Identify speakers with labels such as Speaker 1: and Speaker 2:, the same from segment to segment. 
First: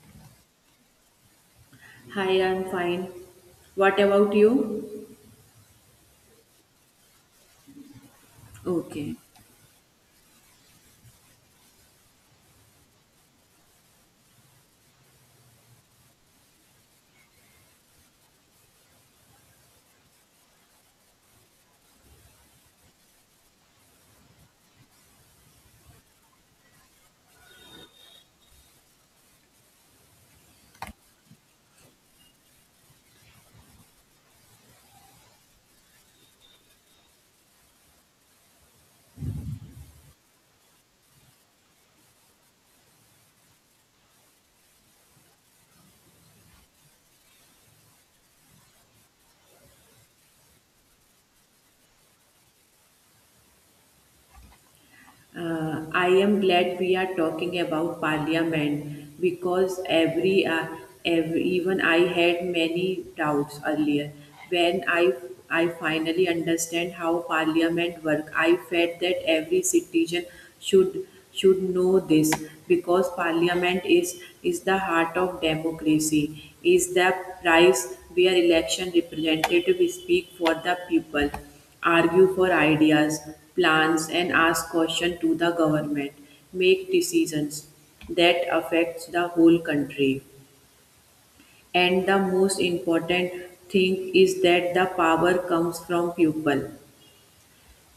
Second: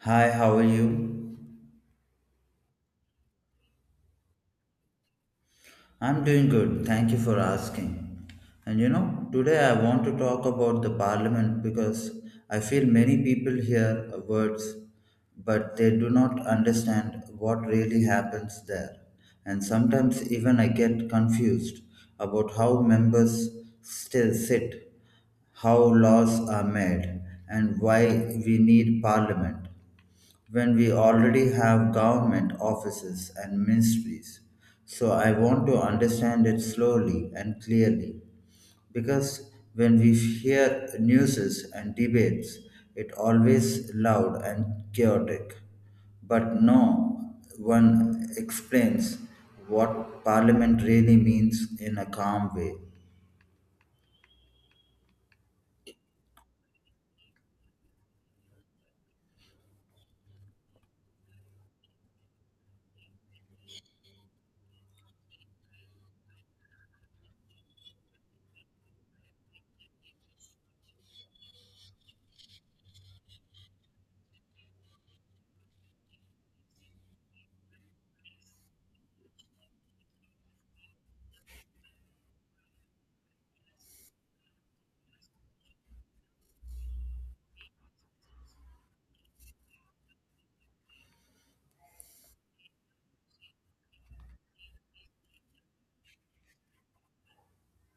Speaker 1: Hi, how are you?
Speaker 2: Hi, I'm fine. What about you?
Speaker 1: I'm doing good. Thank you for asking. And you know, today I want to talk about the parliament because I feel many people hear words but they do not understand what really happens there. And sometimes even I get confused about how members still sit, how laws are made, and why we need parliament when we already have government offices and ministries. So I want to understand it slowly and clearly because when we hear newses and debates, it always loud and chaotic. But no one explains what parliament really means in a calm way.
Speaker 2: I am glad we are talking about Parliament because every even I had many doubts earlier. When I finally understand how Parliament work, I felt that every citizen should should know this because Parliament is the heart of democracy, is the price where election representatives speak for the people, argue for ideas, plans, and ask questions to the government, make decisions that affects the whole country. And the most important thing is that the power comes from people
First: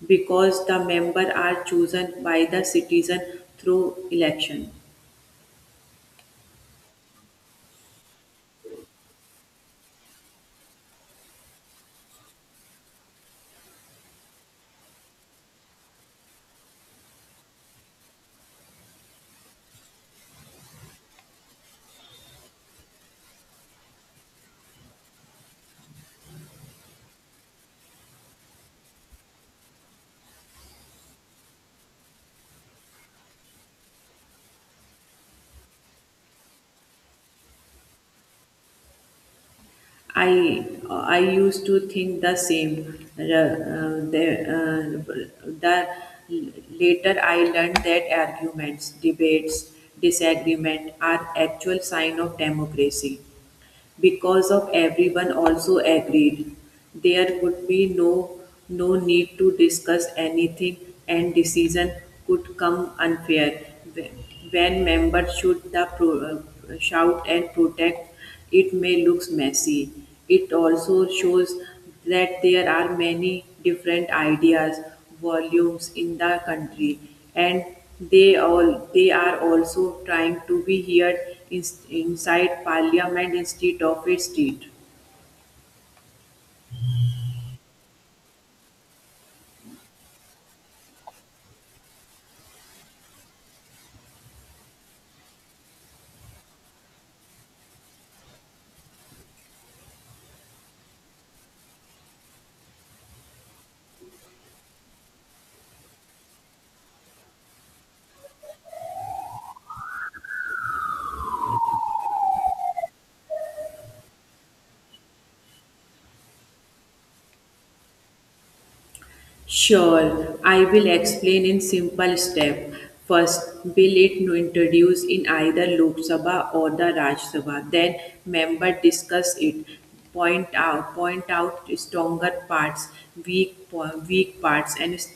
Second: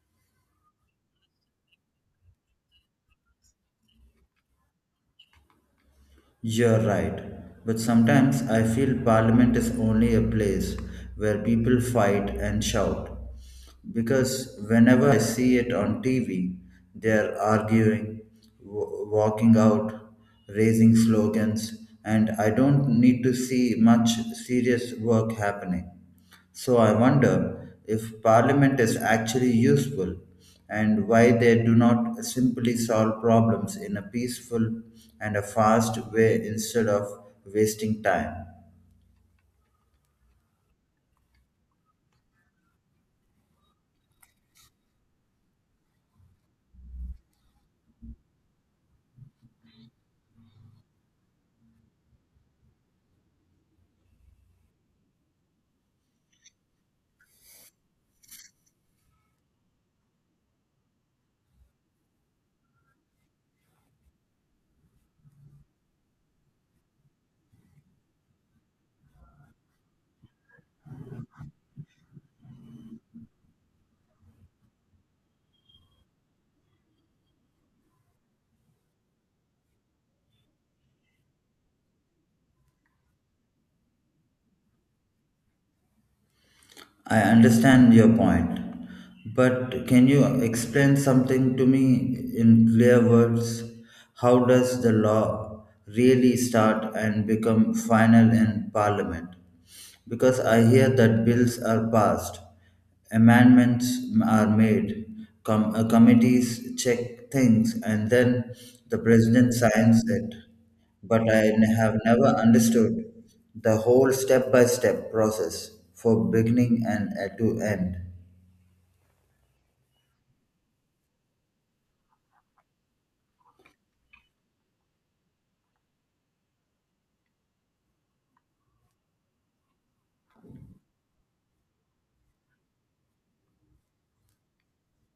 Speaker 2: because the member are chosen by the citizen through election.
Speaker 1: You're right, but sometimes I feel Parliament is only a place where people fight and shout. Because whenever I see it on TV, they're arguing, walking out, raising slogans, and I don't need to see much serious work happening. So I wonder if parliament is actually useful and why they do not simply solve problems in a peaceful and a fast way instead of wasting time.
Speaker 2: I used to think the same. The later I learned that arguments, debates, disagreement are actual sign of democracy because of everyone also agreed. There would be no need to discuss anything, and decision could come unfair. When members should shout and protect, it may look messy. It also shows that there are many different ideas, volumes in the country, and they are also trying to be heard in, inside parliament instead of a street.
Speaker 1: I understand your point, but can you explain something to me in clear words? How does the law really start and become final in parliament? Because I hear that bills are passed, amendments are made, committees check things, and then the president signs it. But I have never understood the whole step by step process for beginning and to end.
Speaker 2: Sure, I will explain in simple step. First, bill it to introduce in either Lok Sabha or the Raj Sabha. Then, member discuss it. Point out stronger parts, weak parts, and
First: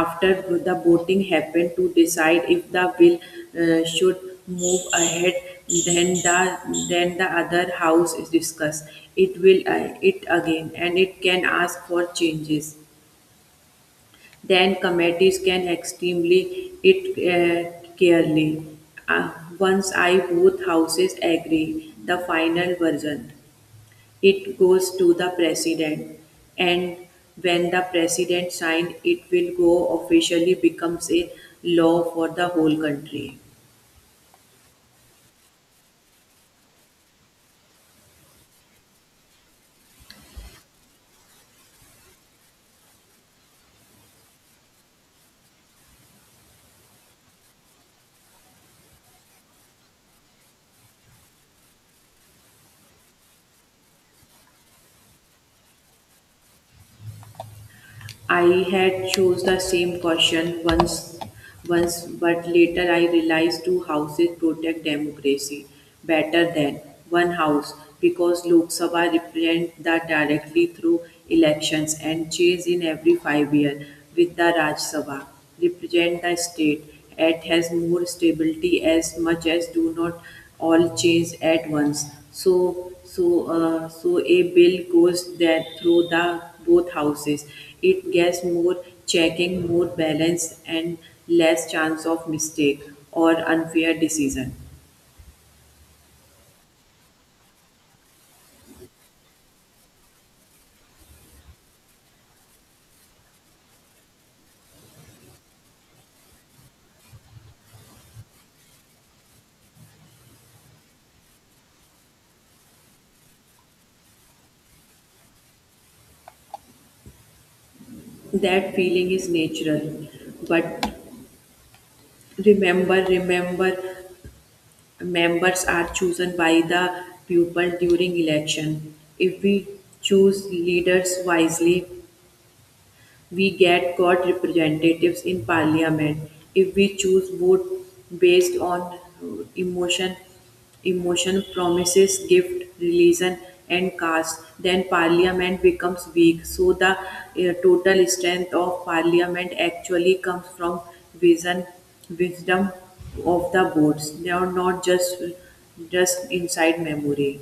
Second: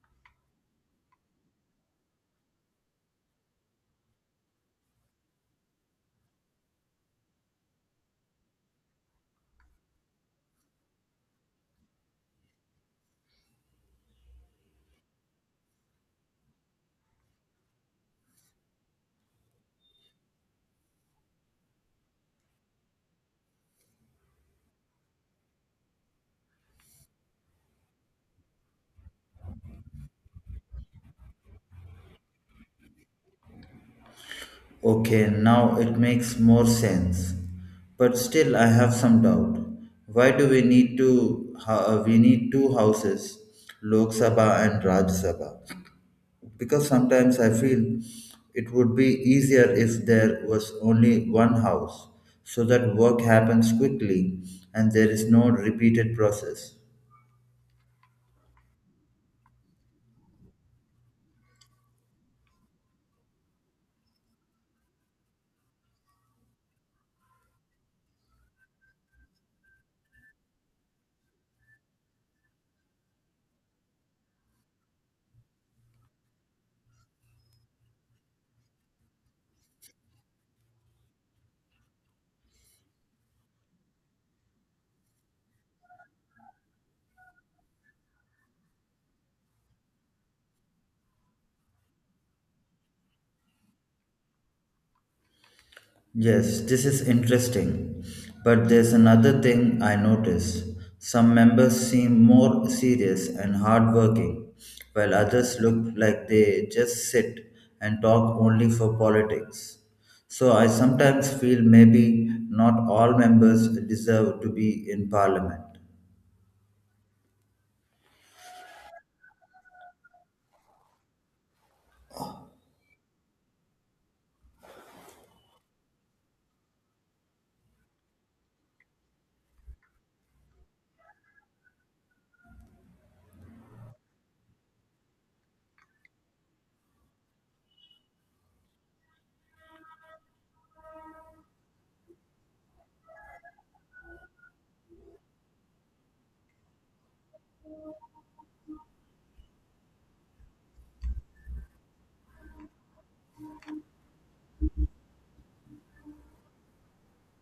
Speaker 2: after the voting happen to decide if the bill should move ahead. Then the then the other house is discussed. It will it again, and it can ask for changes. Then committees can extremely it clearly. Uh, Once I both houses agree the final version, it goes to the president, and when the president signs, it will go officially becomes a law for the whole country.
Speaker 1: Okay, now it makes more sense. But still, I have some doubt. Why do we need two? Ho- We need two houses, Lok Sabha and Rajya Sabha, because sometimes I feel it would be easier if there was only one house so that work happens quickly and there is no repeated process.
Speaker 2: I had chose the same caution once, but later I realized two houses protect democracy better than one house because Lok Sabha represent that directly through elections and change in every 5 years with the Raj Sabha represent the state at has more stability as much as do not all change at once, so so so a bill goes that through the both houses. It gets more checking, more balance, and less chance of mistake or unfair decision.
Speaker 1: Yes, this is interesting. But there's another thing I notice. Some members seem more serious and hardworking, while others look like they just sit and talk only for politics. So I sometimes feel maybe not all members deserve to be in parliament.
Speaker 2: That feeling is natural, but remember members are chosen by the people during election. If we choose leaders wisely, we get got representatives in parliament. If we choose vote based on uh, emotion emotion, promises, gift, religion, and caste, then parliament becomes weak. So the total strength of parliament actually comes from vision, wisdom of the boards. They are not just just inside memory.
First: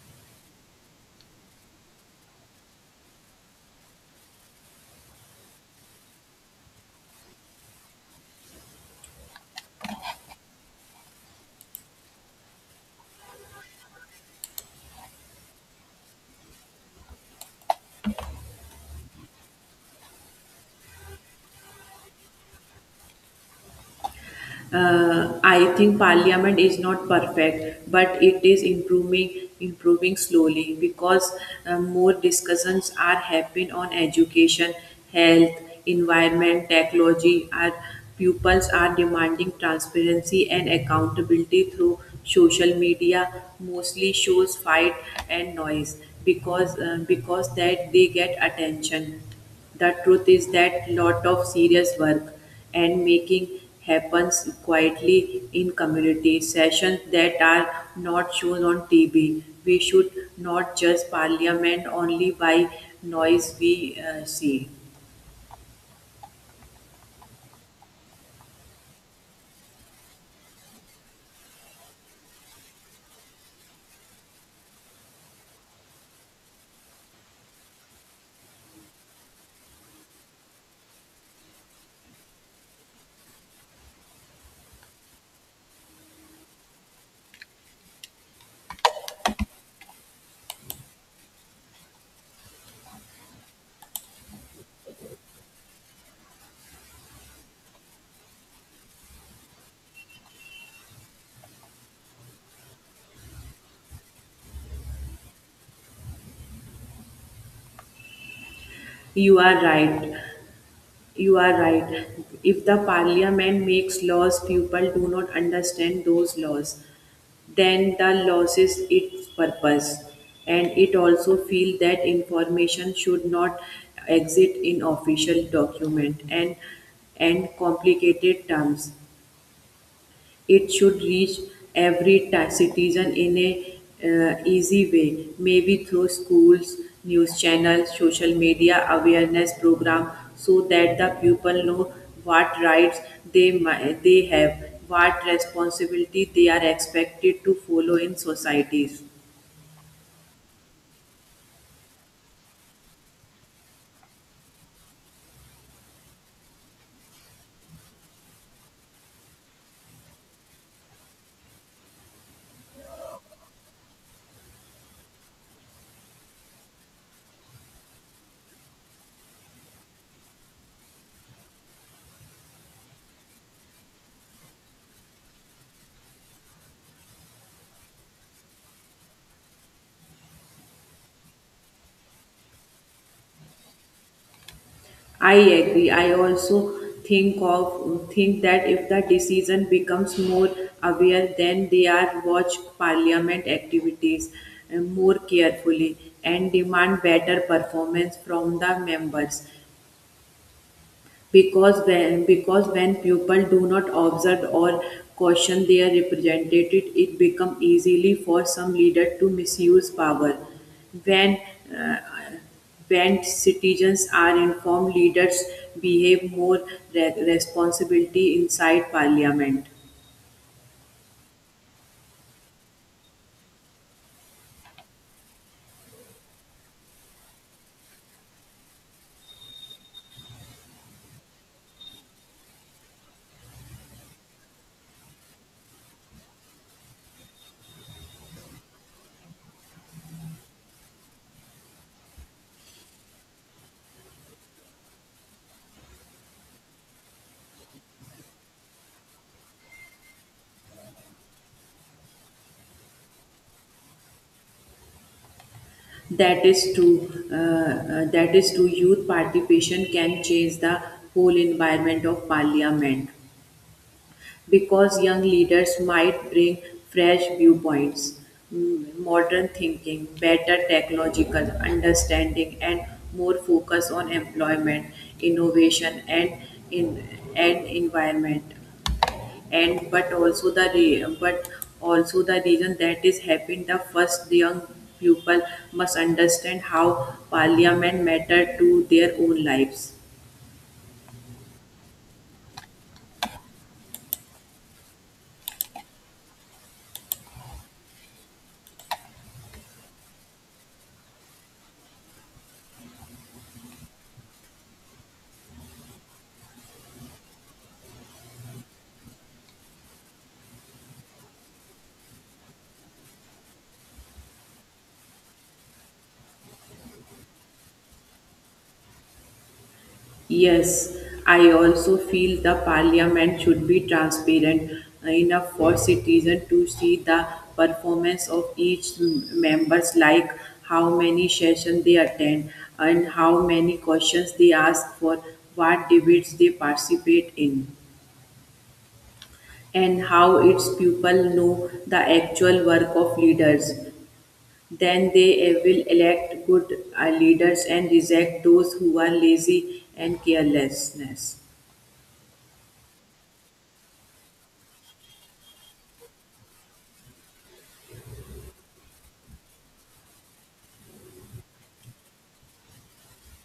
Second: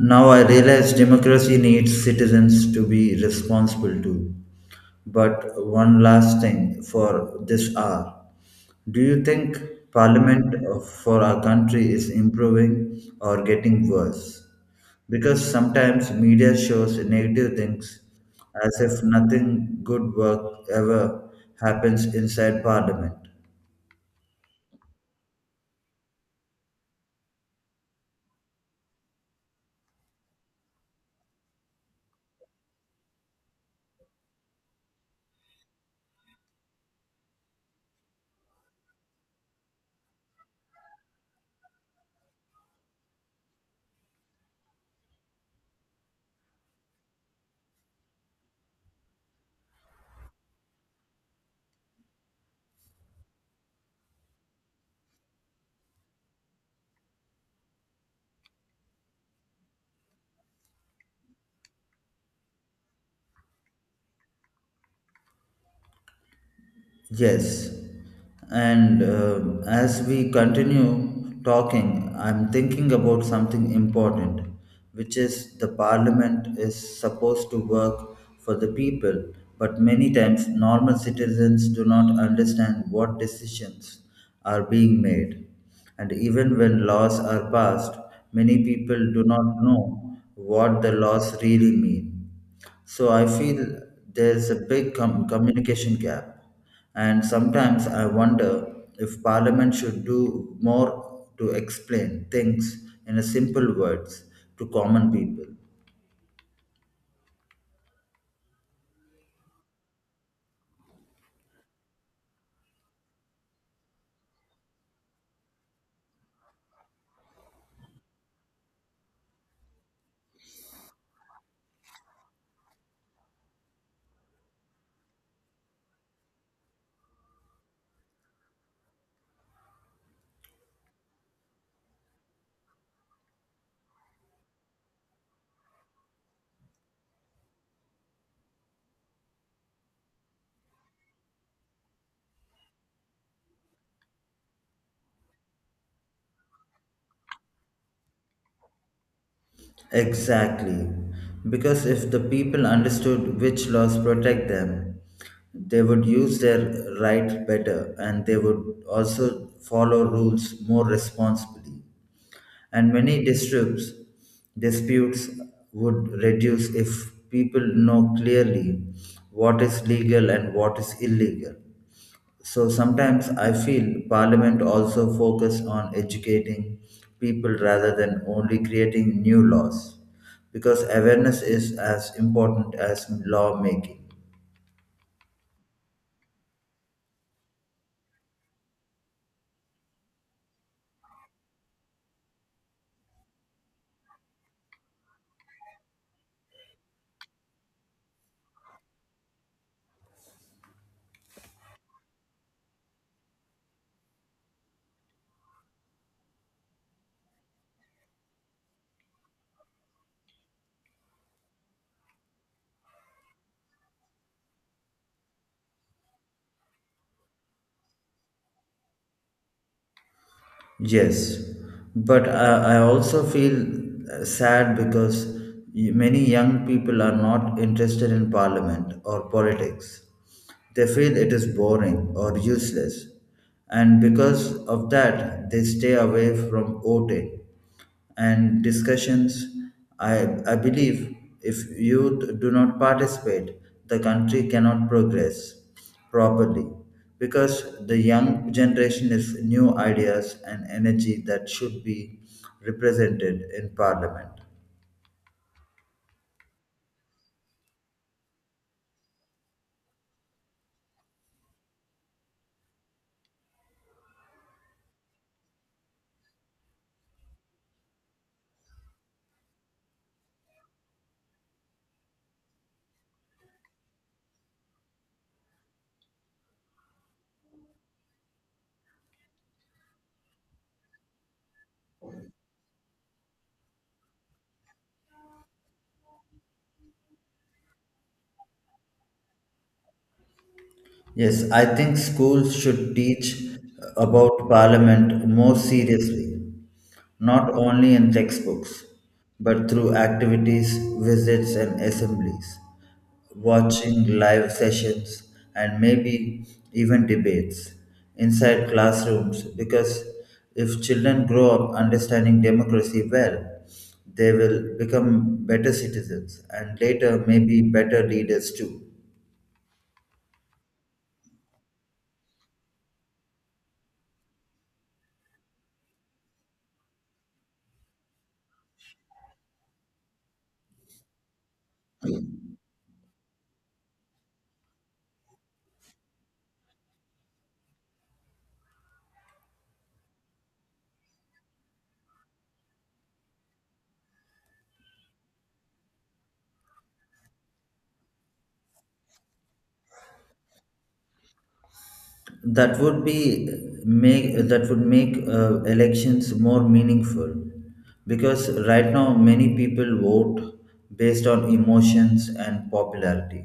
Speaker 1: Now I realize democracy needs citizens to be responsible too. But one last thing for this hour. Do you think Parliament for our country is improving or getting worse? Because sometimes media shows negative things as if nothing good work ever happens inside Parliament.
Speaker 2: I think Parliament is not perfect, but it is improving slowly because more discussions are happening on education, health, environment, technology. Our pupils are demanding transparency and accountability through social media, mostly shows fight and noise because that they get attention. The truth is that lot of serious work and making happens quietly in community sessions that are not shown on TV. We should not judge parliament only by noise we see.
Speaker 1: Yes, and as we continue talking, I'm thinking about something important, which is the parliament is supposed to work for the people, but many times normal citizens do not understand what decisions are being made. And even when laws are passed, many people do not know what the laws really mean. So I feel there's a big communication gap, and sometimes I wonder if Parliament should do more to explain things in a simple words to common people.
Speaker 2: You are right. You are right. If the parliament makes laws, people do not understand those laws. Then the laws is its purpose. And it also feel that information should not exist in official document, and complicated terms. It should reach citizen in a easy way, maybe through schools, news channels, social media, awareness program, so that the people know what rights they have, what responsibility they are expected to follow in societies.
Speaker 1: Exactly, because if the people understood which laws protect them, they would use their right better and they would also follow rules more responsibly. And many disputes would reduce if people know clearly what is legal and what is illegal. So sometimes I feel Parliament also focus on educating people rather than only creating new laws because awareness is as important as lawmaking.
Speaker 2: I agree. I also think that if the decision becomes more aware, then they are watch parliament activities more carefully and demand better performance from the members. Because when people do not observe or caution their representative, it becomes easily for some leader to misuse power. When when citizens are informed, leaders behave more responsibility inside parliament.
Speaker 1: Yes, but I also feel sad because many young people are not interested in parliament or politics. They feel it is boring or useless, and because of that, they stay away from voting and discussions. I, I believe if youth do not participate, the country cannot progress properly because the young generation is new ideas and energy that should be represented in parliament.
Speaker 2: That is true. That is true. Youth participation can change the whole environment of parliament because young leaders might bring fresh viewpoints, modern thinking, better technological understanding, and more focus on employment, innovation, in and environment. And but also the re- but also the reason that is happened the first, the young people must understand how parliament matter to their own lives.
Speaker 1: Yes, I think schools should teach about Parliament more seriously, not only in textbooks, but through activities, visits, and assemblies, watching live sessions, and maybe even debates inside classrooms. Because if children grow up understanding democracy well, they will become better citizens and later, maybe better leaders too.
Speaker 2: Yes, I also feel the parliament should be transparent enough for citizens to see the performance of each members, like how many sessions they attend, and how many questions they ask for, what debates they participate in, and how its people know the actual work of leaders. Then they will elect good leaders and reject those who are lazy and carelessness.
Speaker 1: that would be that would make elections more meaningful because right now many people vote based on emotions and popularity,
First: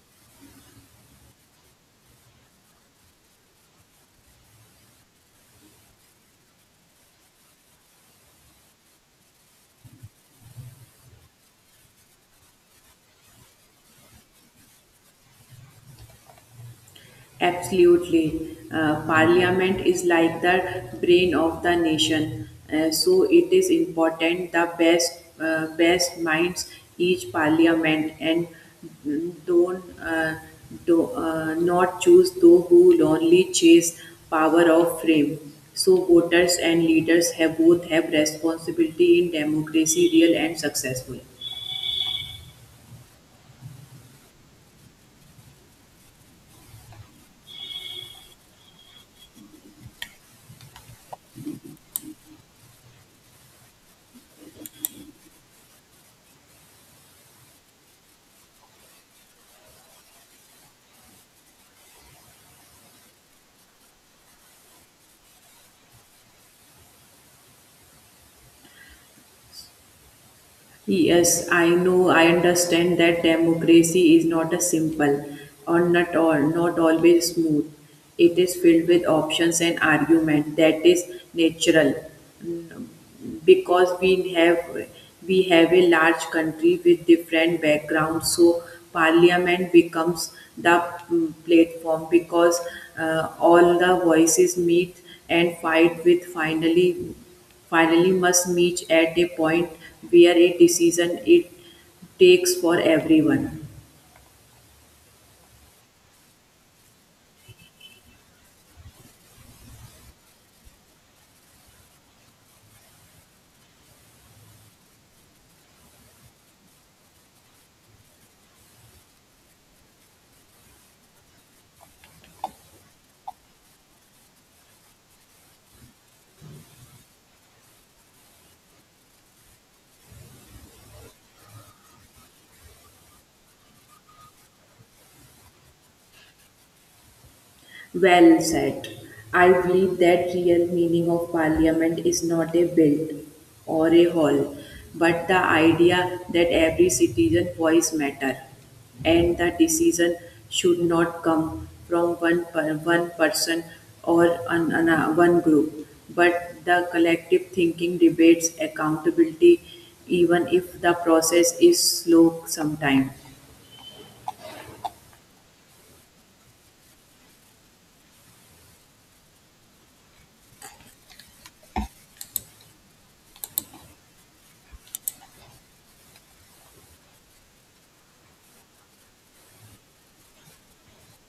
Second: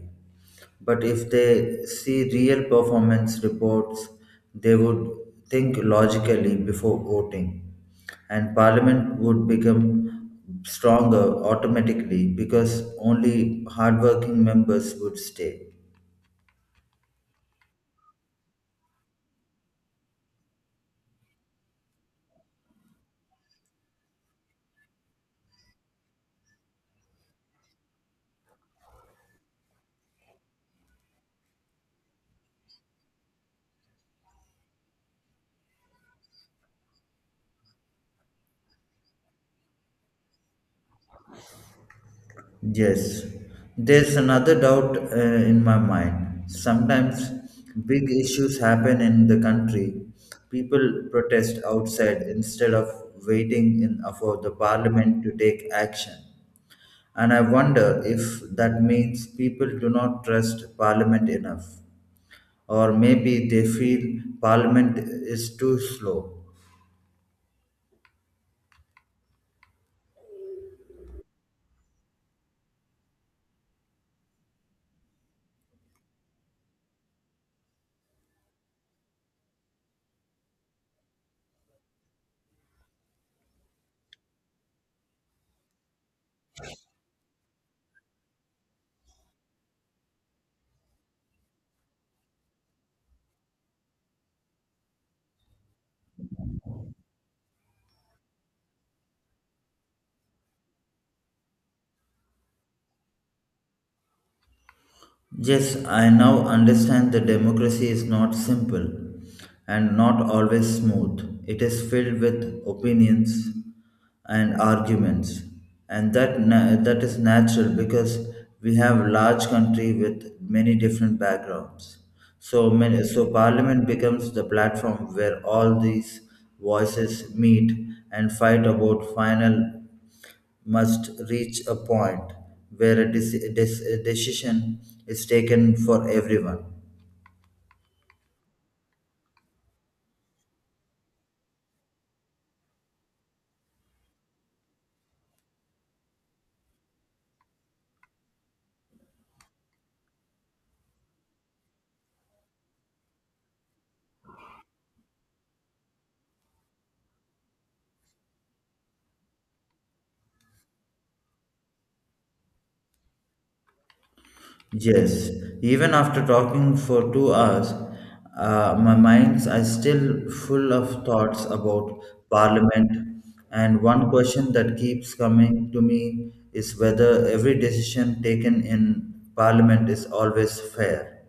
Speaker 1: but if they see real performance reports they would think logically before voting and parliament would become stronger automatically because only hardworking members would stay.
Speaker 2: Absolutely. Parliament is like the brain of the nation. So it is important the best minds each parliament, and mm, don't do, not choose those who only chase power of fame. So voters and leaders have both have responsibility in democracy, real and successful.
Speaker 1: Yes, there's another doubt in my mind. Sometimes big issues happen in the country. People protest outside instead of for the parliament to take action. And I wonder if that means people do not trust parliament enough. Or maybe they feel parliament is too slow.
Speaker 2: Yes, I know, I understand that democracy is not a simple, or not all, not always smooth. It is filled with options and argument that is natural because we have a large country with different backgrounds, so parliament becomes the platform because all the voices meet and fight with, finally must meet at a point where a decision it takes for everyone.
Speaker 1: Yes, I now understand that democracy is not simple and not always smooth. It is filled with opinions and arguments, and that is natural because we have a large country with many different backgrounds. So parliament becomes the platform where all these voices meet and fight about final must reach a point where a decision is taken for everyone.
Speaker 2: Well said. I believe that real meaning of parliament is not a build or a hall, but the idea that every citizen voice matter, and the decision should not come from one person or one group, but the collective thinking, debates, accountability, even if the process is slow sometimes.
Speaker 1: Yes, even after talking for 2 hours, my minds are still full of thoughts about Parliament. And one question that keeps coming to me is whether every decision taken in Parliament is always fair.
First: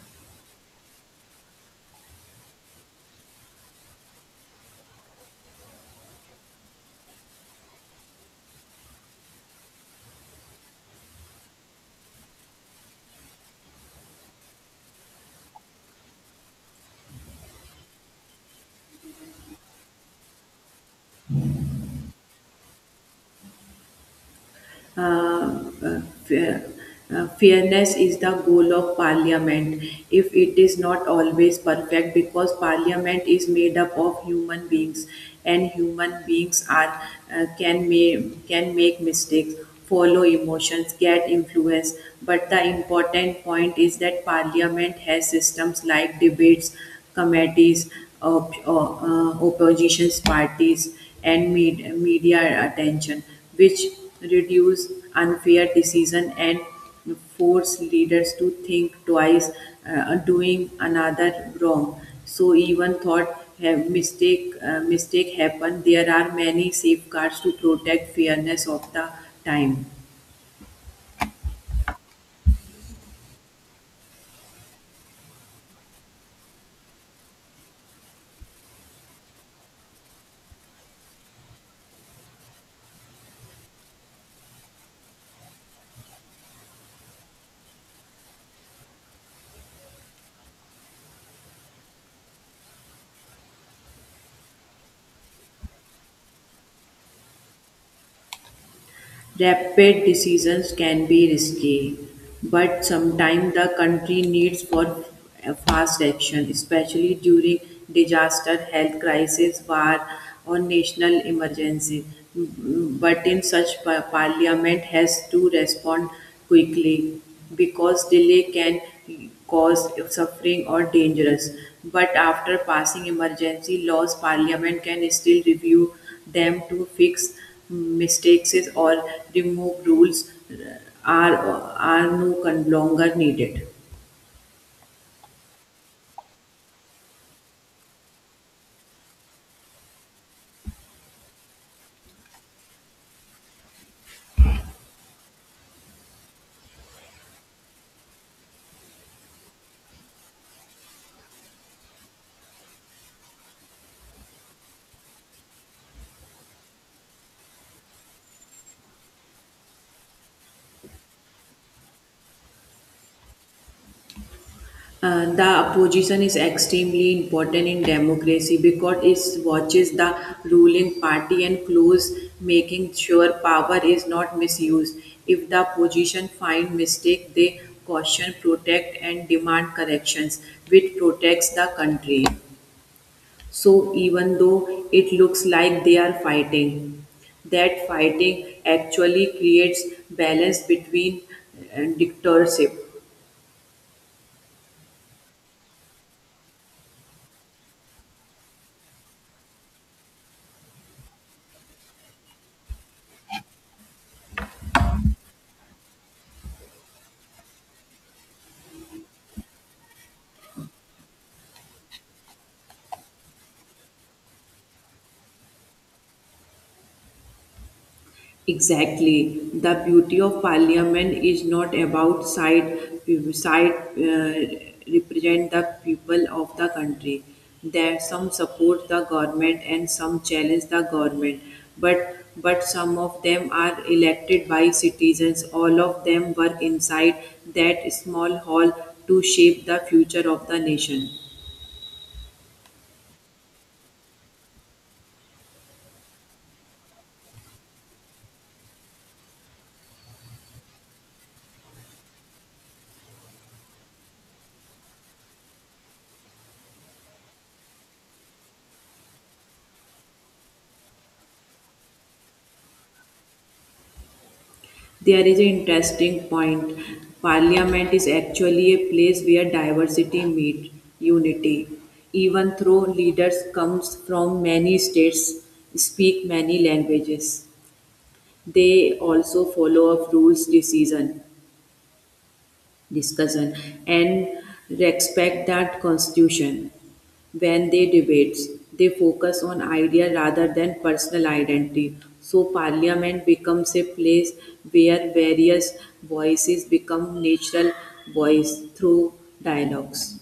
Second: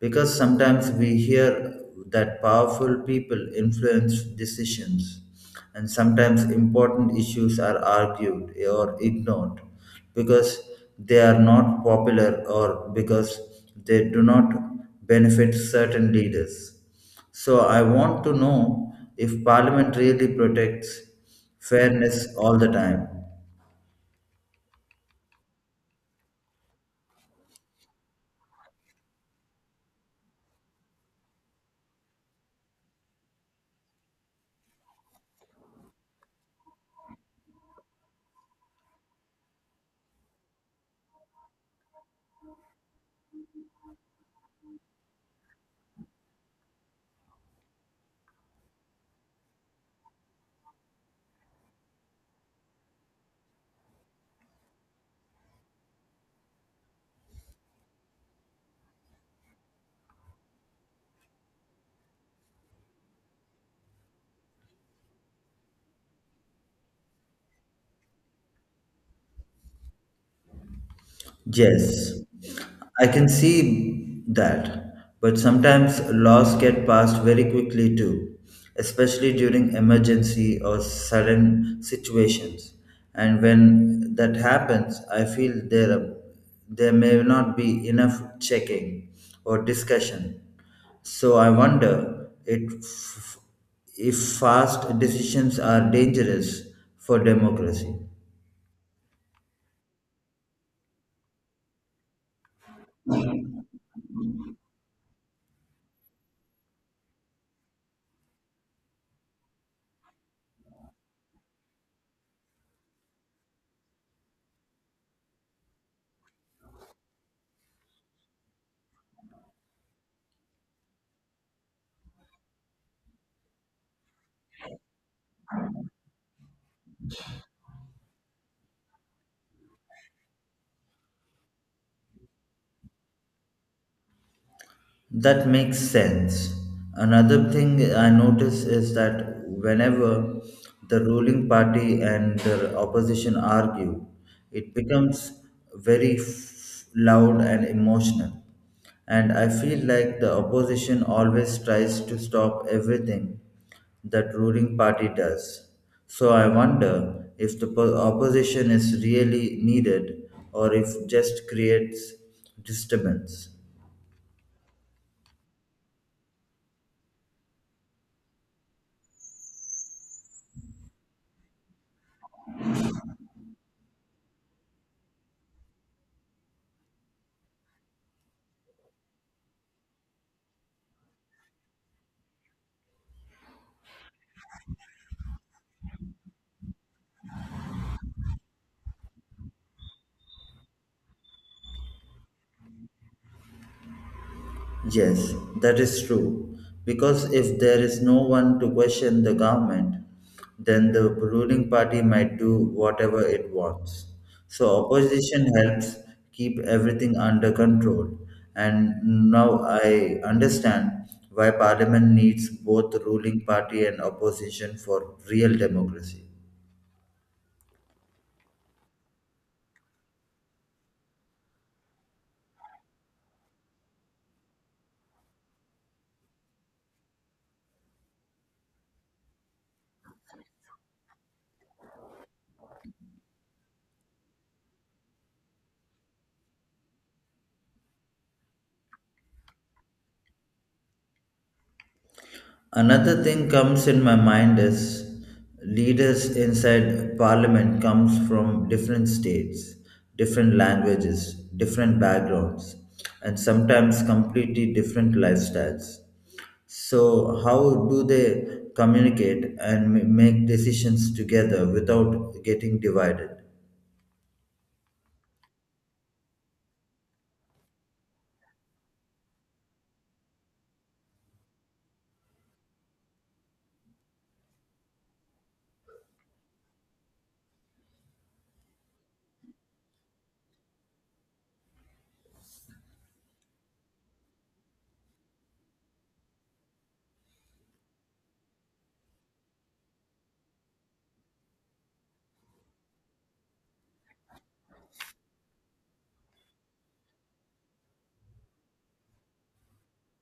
Speaker 1: Because sometimes we hear that powerful people influence decisions and sometimes important issues are argued or ignored because they are not popular or because they do not benefit certain leaders. So I want to know if parliament really protects fairness all the time.
Speaker 2: uh, uh, fair- Fairness is the goal of parliament. If it is not always perfect because parliament is made up of human beings, and human beings are can make mistakes, follow emotions, get influence. But the important point is that parliament has systems like debates, committees, opposition parties, and media attention, which reduce unfair decision and force leaders to think twice doing another wrong. So even thought have mistake happen, there are many safeguards to protect fairness of the time.
Speaker 1: Yes, I can see that, but sometimes laws get passed very quickly too, especially during emergency or sudden situations. And when that happens, I feel there may not be enough checking or discussion. So I wonder if fast decisions are dangerous for democracy.
Speaker 2: Rapid decisions can be risky, but sometimes the country needs for fast action, especially during disaster, health crisis, war, or national emergency. But in such parliament has to respond quickly because delay can cause suffering or dangerous. But after passing emergency laws, Parliament can still review them to fix mistakes or remove rules are no longer needed.
Speaker 1: That makes sense. Another thing I notice is that whenever the ruling party and the opposition argue, it becomes loud and emotional. And I feel like the opposition always tries to stop everything that ruling party does. So I wonder if the opposition is really needed or if just creates disturbance.
Speaker 2: The opposition is extremely important in democracy because it watches the ruling party and close, making sure power is not misused. If the opposition find mistake, they caution, protect and demand corrections, which protects the country. So even though it looks like they are fighting, that fighting actually creates balance between dictatorship.
Speaker 1: Yes, that is true. Because if there is no one to question the government, then the ruling party might do whatever it wants. So opposition helps keep everything under control. And now I understand why parliament needs both ruling party and opposition for real democracy.
Speaker 2: Exactly. The beauty of parliament is not about side uh, represent the people of the country. There some support the government and some challenge the government, but some of them are elected by citizens. All of them were inside that small hall to shape the future of the nation.
Speaker 1: Another thing comes in my mind is leaders inside parliament comes from different states, different languages, different backgrounds, and sometimes completely different lifestyles. So how do they communicate and make decisions together without getting divided?
Speaker 2: There is an interesting point. Parliament is actually a place where diversity meets unity. Even though leaders comes from many states, speak many languages, they also follow up rules, decision, discussion, and respect that constitution. When they debate, they focus on idea rather than personal identity. So parliament becomes a place where various voices become natural voice through dialogues.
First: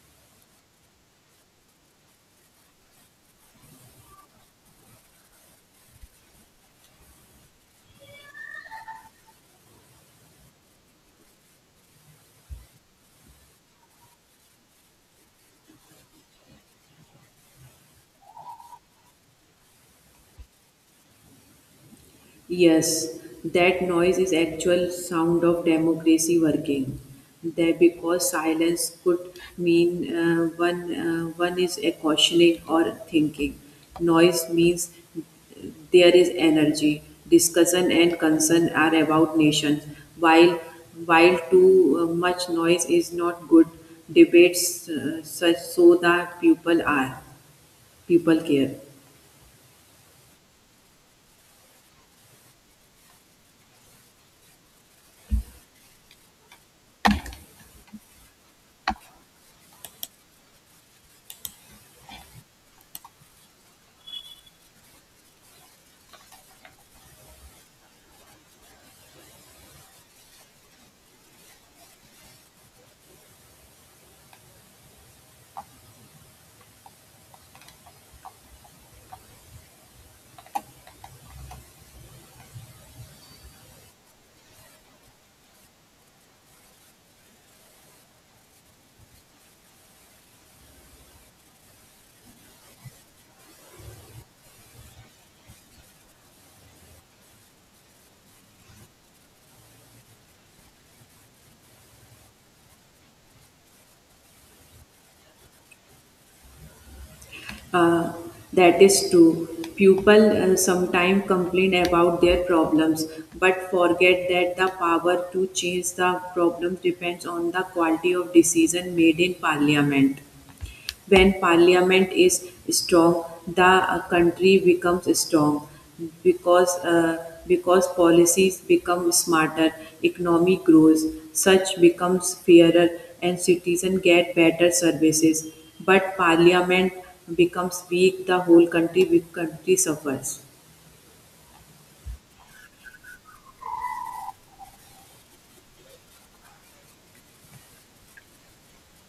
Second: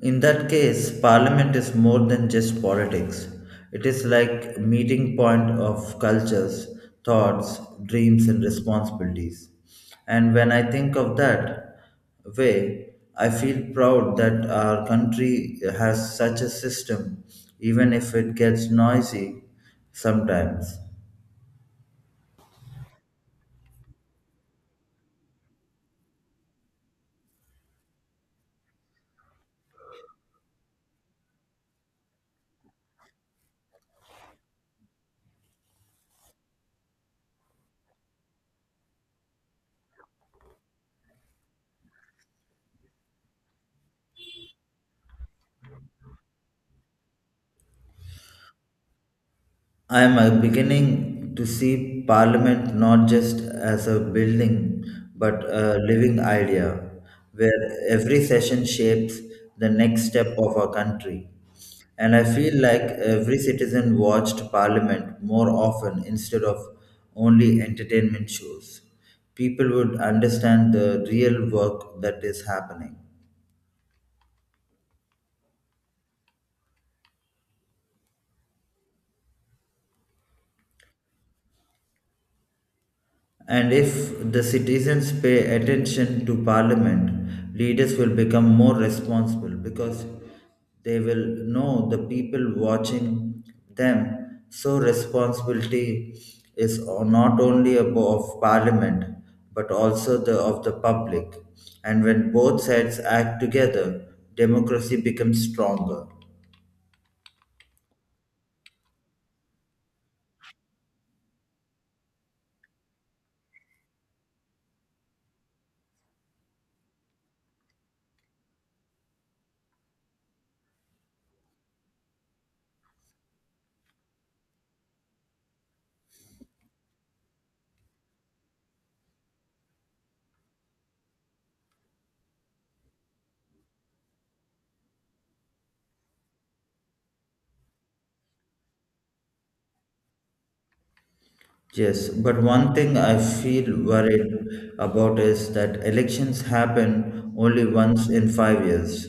Speaker 1: In that case, parliament is more than just politics. It is like meeting point of cultures, thoughts, dreams and responsibilities. And when I think of that way, I feel proud that our country has such a system even if it gets noisy sometimes.
Speaker 2: Yes, that noise is actual sound of democracy working. That because silence could mean one is a cautioning or thinking. Noise means there is energy. Discussion and concern are about nations. While while too much noise is not good, debates such so that people care.
Speaker 1: I am beginning to see Parliament not just as a building, but a living idea, where every session shapes the next step of our country. And I feel like every citizen watched Parliament more often instead of only entertainment shows. People would understand the real work that is happening. And if the citizens pay attention to parliament, leaders will become more responsible because they will know the people watching them. So, responsibility is not only of parliament but also of the public. And when both sides act together, democracy becomes stronger.
Speaker 2: uh, that is true. People sometimes complain about their problems, but forget that the power to change the problem depends on the quality of decision made in parliament. When parliament is strong, the country becomes strong because policies become smarter, economy grows, such becomes fairer, and citizens get better services. But parliament becomes weak, the whole country suffers.
Speaker 1: Yes, but one thing I feel worried about is that elections happen only once in 5 years.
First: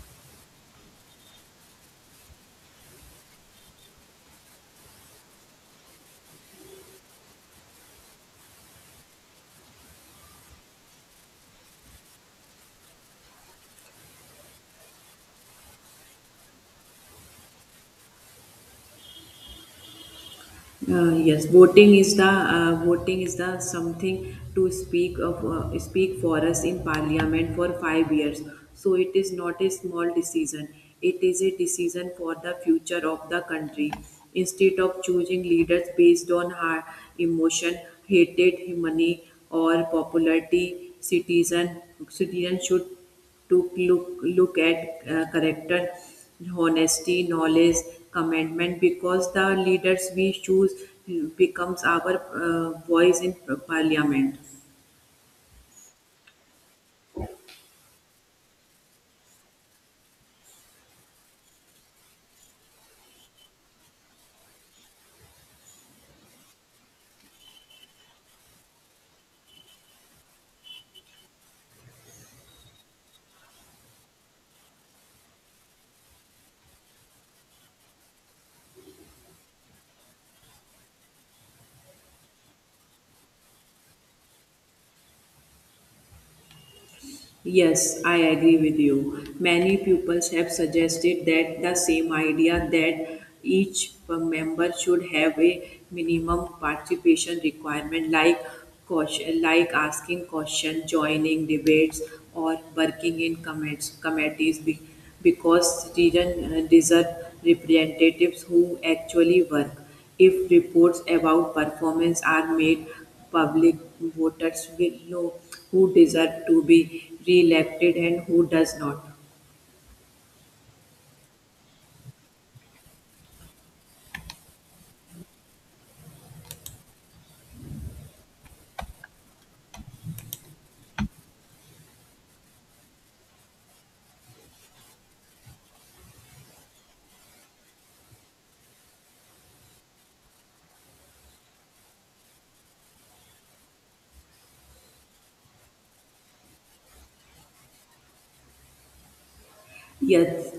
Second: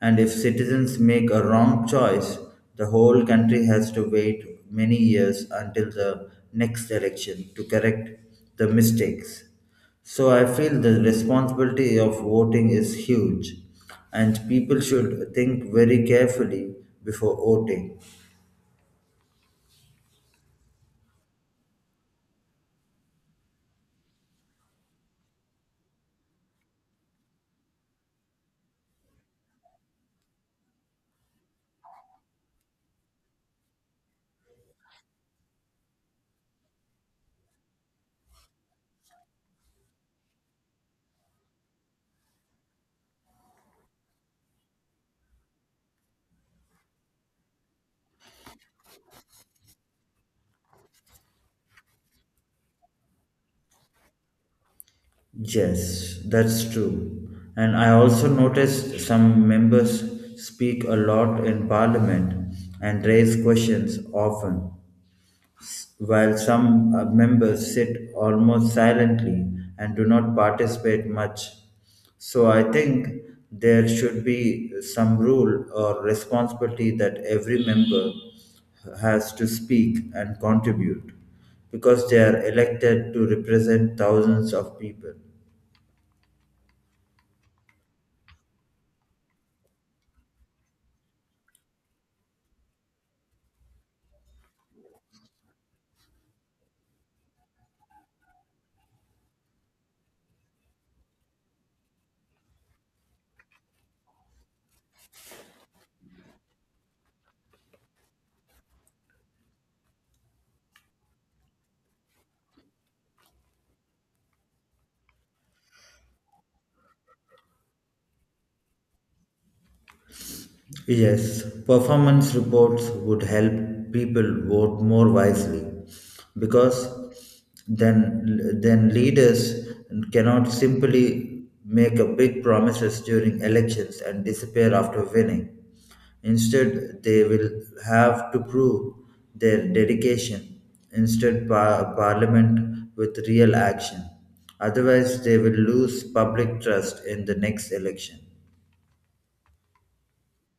Speaker 1: And if citizens make a wrong choice, the whole country has to wait many years until the next election to correct the mistakes. So I feel the responsibility of voting is huge, and people should think very carefully before voting.
Speaker 2: Yes, voting is the something to speak of speak for us in parliament for 5 years. So it is not a small decision. It is a decision for the future of the country. Instead of choosing leaders based on her emotion, hatred, money, or popularity, citizen should took look look at character, honesty, knowledge, commitment, because the leaders we choose becomes our voice in parliament.
Speaker 1: Yes, that's true. And I also noticed some members speak a lot in parliament and raise questions often, while some members sit almost silently and do not participate much. So I think there should be some rule or responsibility that every member has to speak and contribute because they are elected to represent thousands of people.
Speaker 2: Yes, I agree with you. Many pupils have suggested that the same idea that each member should have a minimum participation requirement, like caution, like asking questions, joining debates, or working in committees, because students deserve representatives who actually work. If reports about performance are made public, voters will know who desire to be re-elected and who does not.
Speaker 1: Yes, performance reports would help people vote more wisely because then leaders cannot simply make a big promises during elections and disappear after winning. Instead, they will have to prove their dedication. Instead, parliament with real action. Otherwise, they will lose public trust in the next election.
Speaker 2: Yes,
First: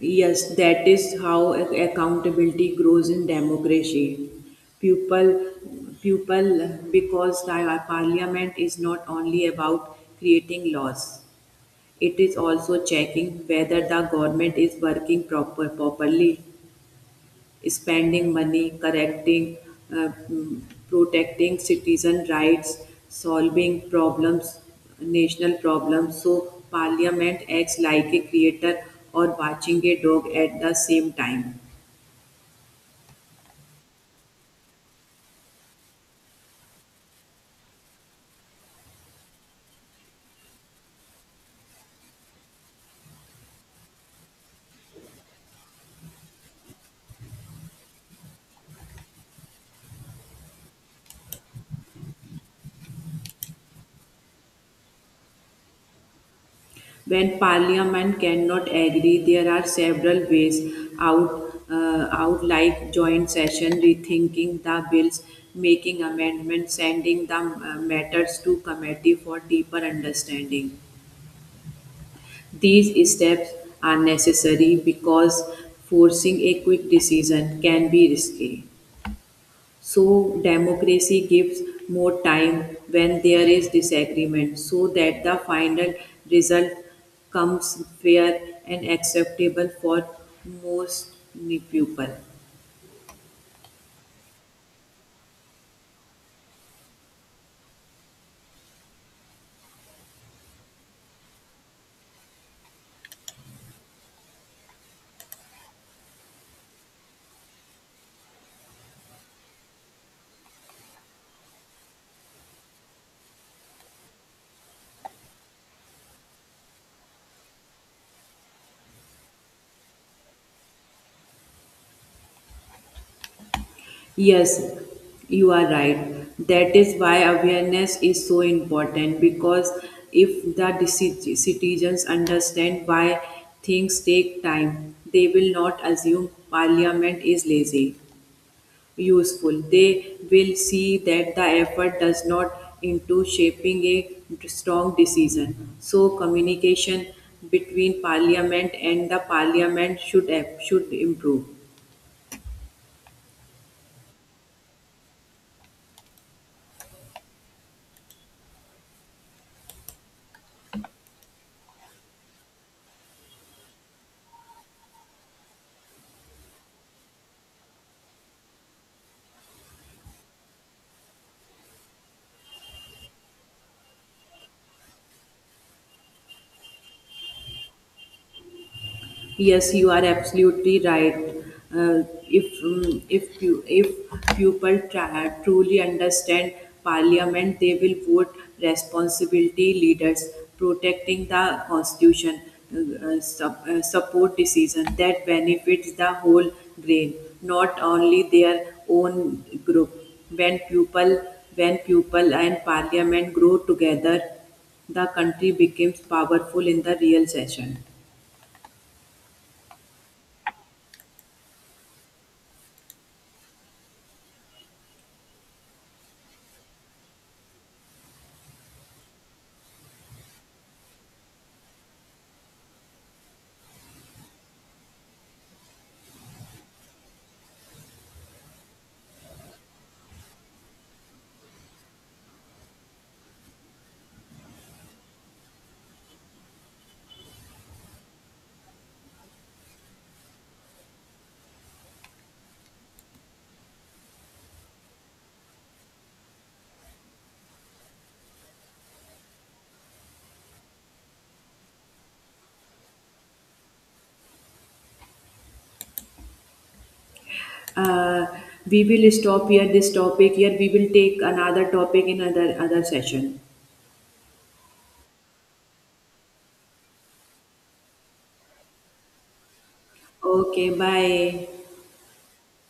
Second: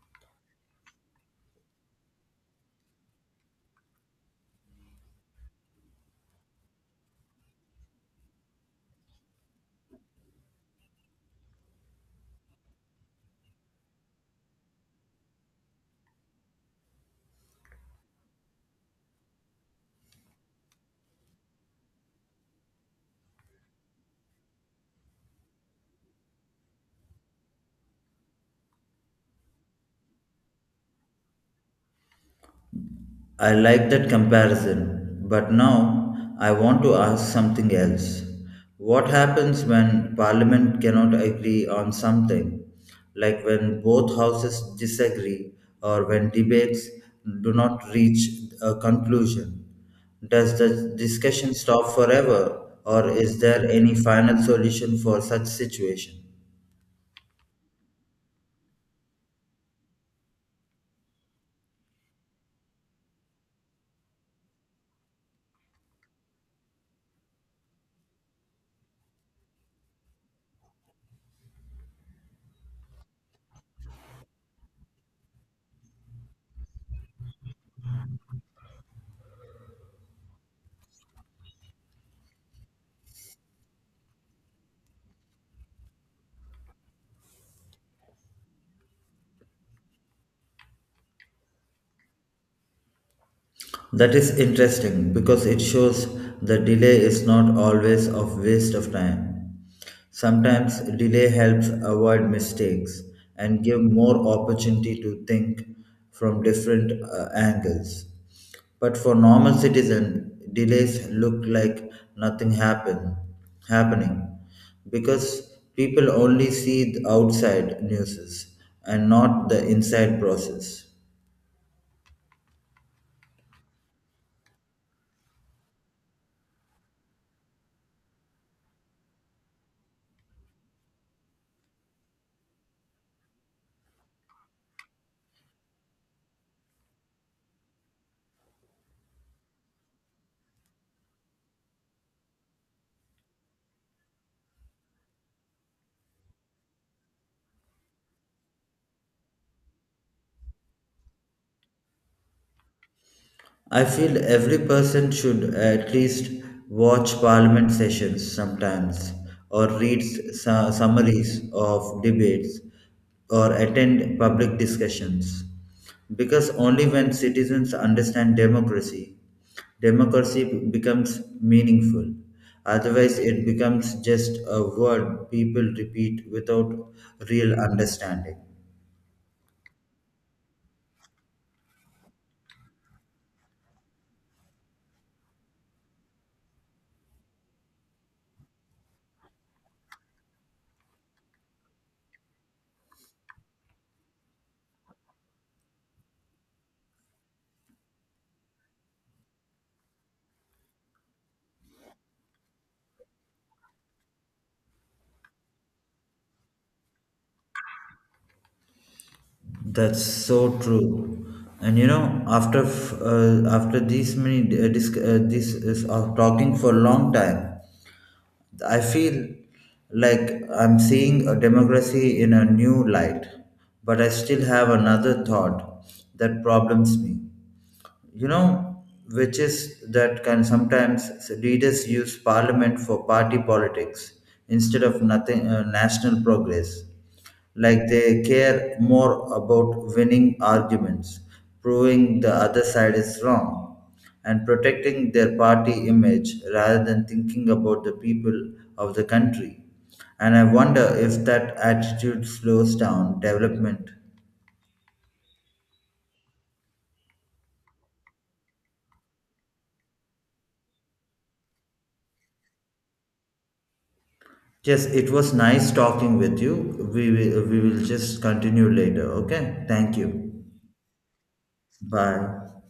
Speaker 2: yes, that is how accountability grows in democracy. People, because our parliament is not only about creating laws; it is also checking whether the government is working properly, spending money, correcting, uh, mm, protecting citizen rights, solving problems, national problems. So parliament acts like a creator or watching a dog at the same time.
Speaker 1: I like that comparison, but now I want to ask something else. What happens when Parliament cannot agree on something, like when both houses disagree or when debates do not reach a conclusion? Does the discussion stop forever, or is there any final solution for such situation?
Speaker 2: When parliament cannot agree, there are several ways out. Like joint session, rethinking the bills, making amendments, sending the matters to committee for deeper understanding. These steps are necessary because forcing a quick decision can be risky. So, democracy gives more time when there is disagreement so that the final result comes fair and acceptable for most people.
Speaker 1: That is interesting because it shows the delay is not always a waste of time. Sometimes delay helps avoid mistakes and give more opportunity to think from different angles. But for normal citizen, delays look like nothing happening because people only see the outside news and not the inside process.
Speaker 2: Yes, you are right. That is why awareness is so important because if the citizens understand why things take time, they will not assume parliament is lazy, useful. They will see that the effort does not into shaping a strong decision. So communication between parliament and the parliament should improve.
Speaker 1: I feel every person should at least watch parliament sessions sometimes, or read summaries of debates, or attend public discussions. Because only when citizens understand democracy, democracy becomes meaningful. Otherwise, it becomes just a word people repeat without real understanding.
Speaker 2: Yes, you are absolutely right. Uh, if if you if people truly understand Parliament, they will vote responsibility leaders, protecting the constitution, support decision that benefits the whole grain, not only their own group. When people when people and Parliament grow together, the country becomes powerful in the real session.
Speaker 1: That's so true. And you know, after f- after these many disc, this is of talking for a long time, I feel like I'm seeing a democracy in a new light. But I still have another thought that problems me, you know, which is that can sometimes leaders use parliament for party politics instead of nothing national progress. Like they care more about winning arguments, proving the other side is wrong, and protecting their party image rather than thinking about the people of the country. And I wonder if that attitude slows down development.
Speaker 2: Uh, we will stop here this topic. Here we will take another topic in other session.
Speaker 1: Yes, it was nice talking with you. We will just continue later. Okay. Thank you.
Speaker 2: Okay, bye.
Speaker 1: Bye.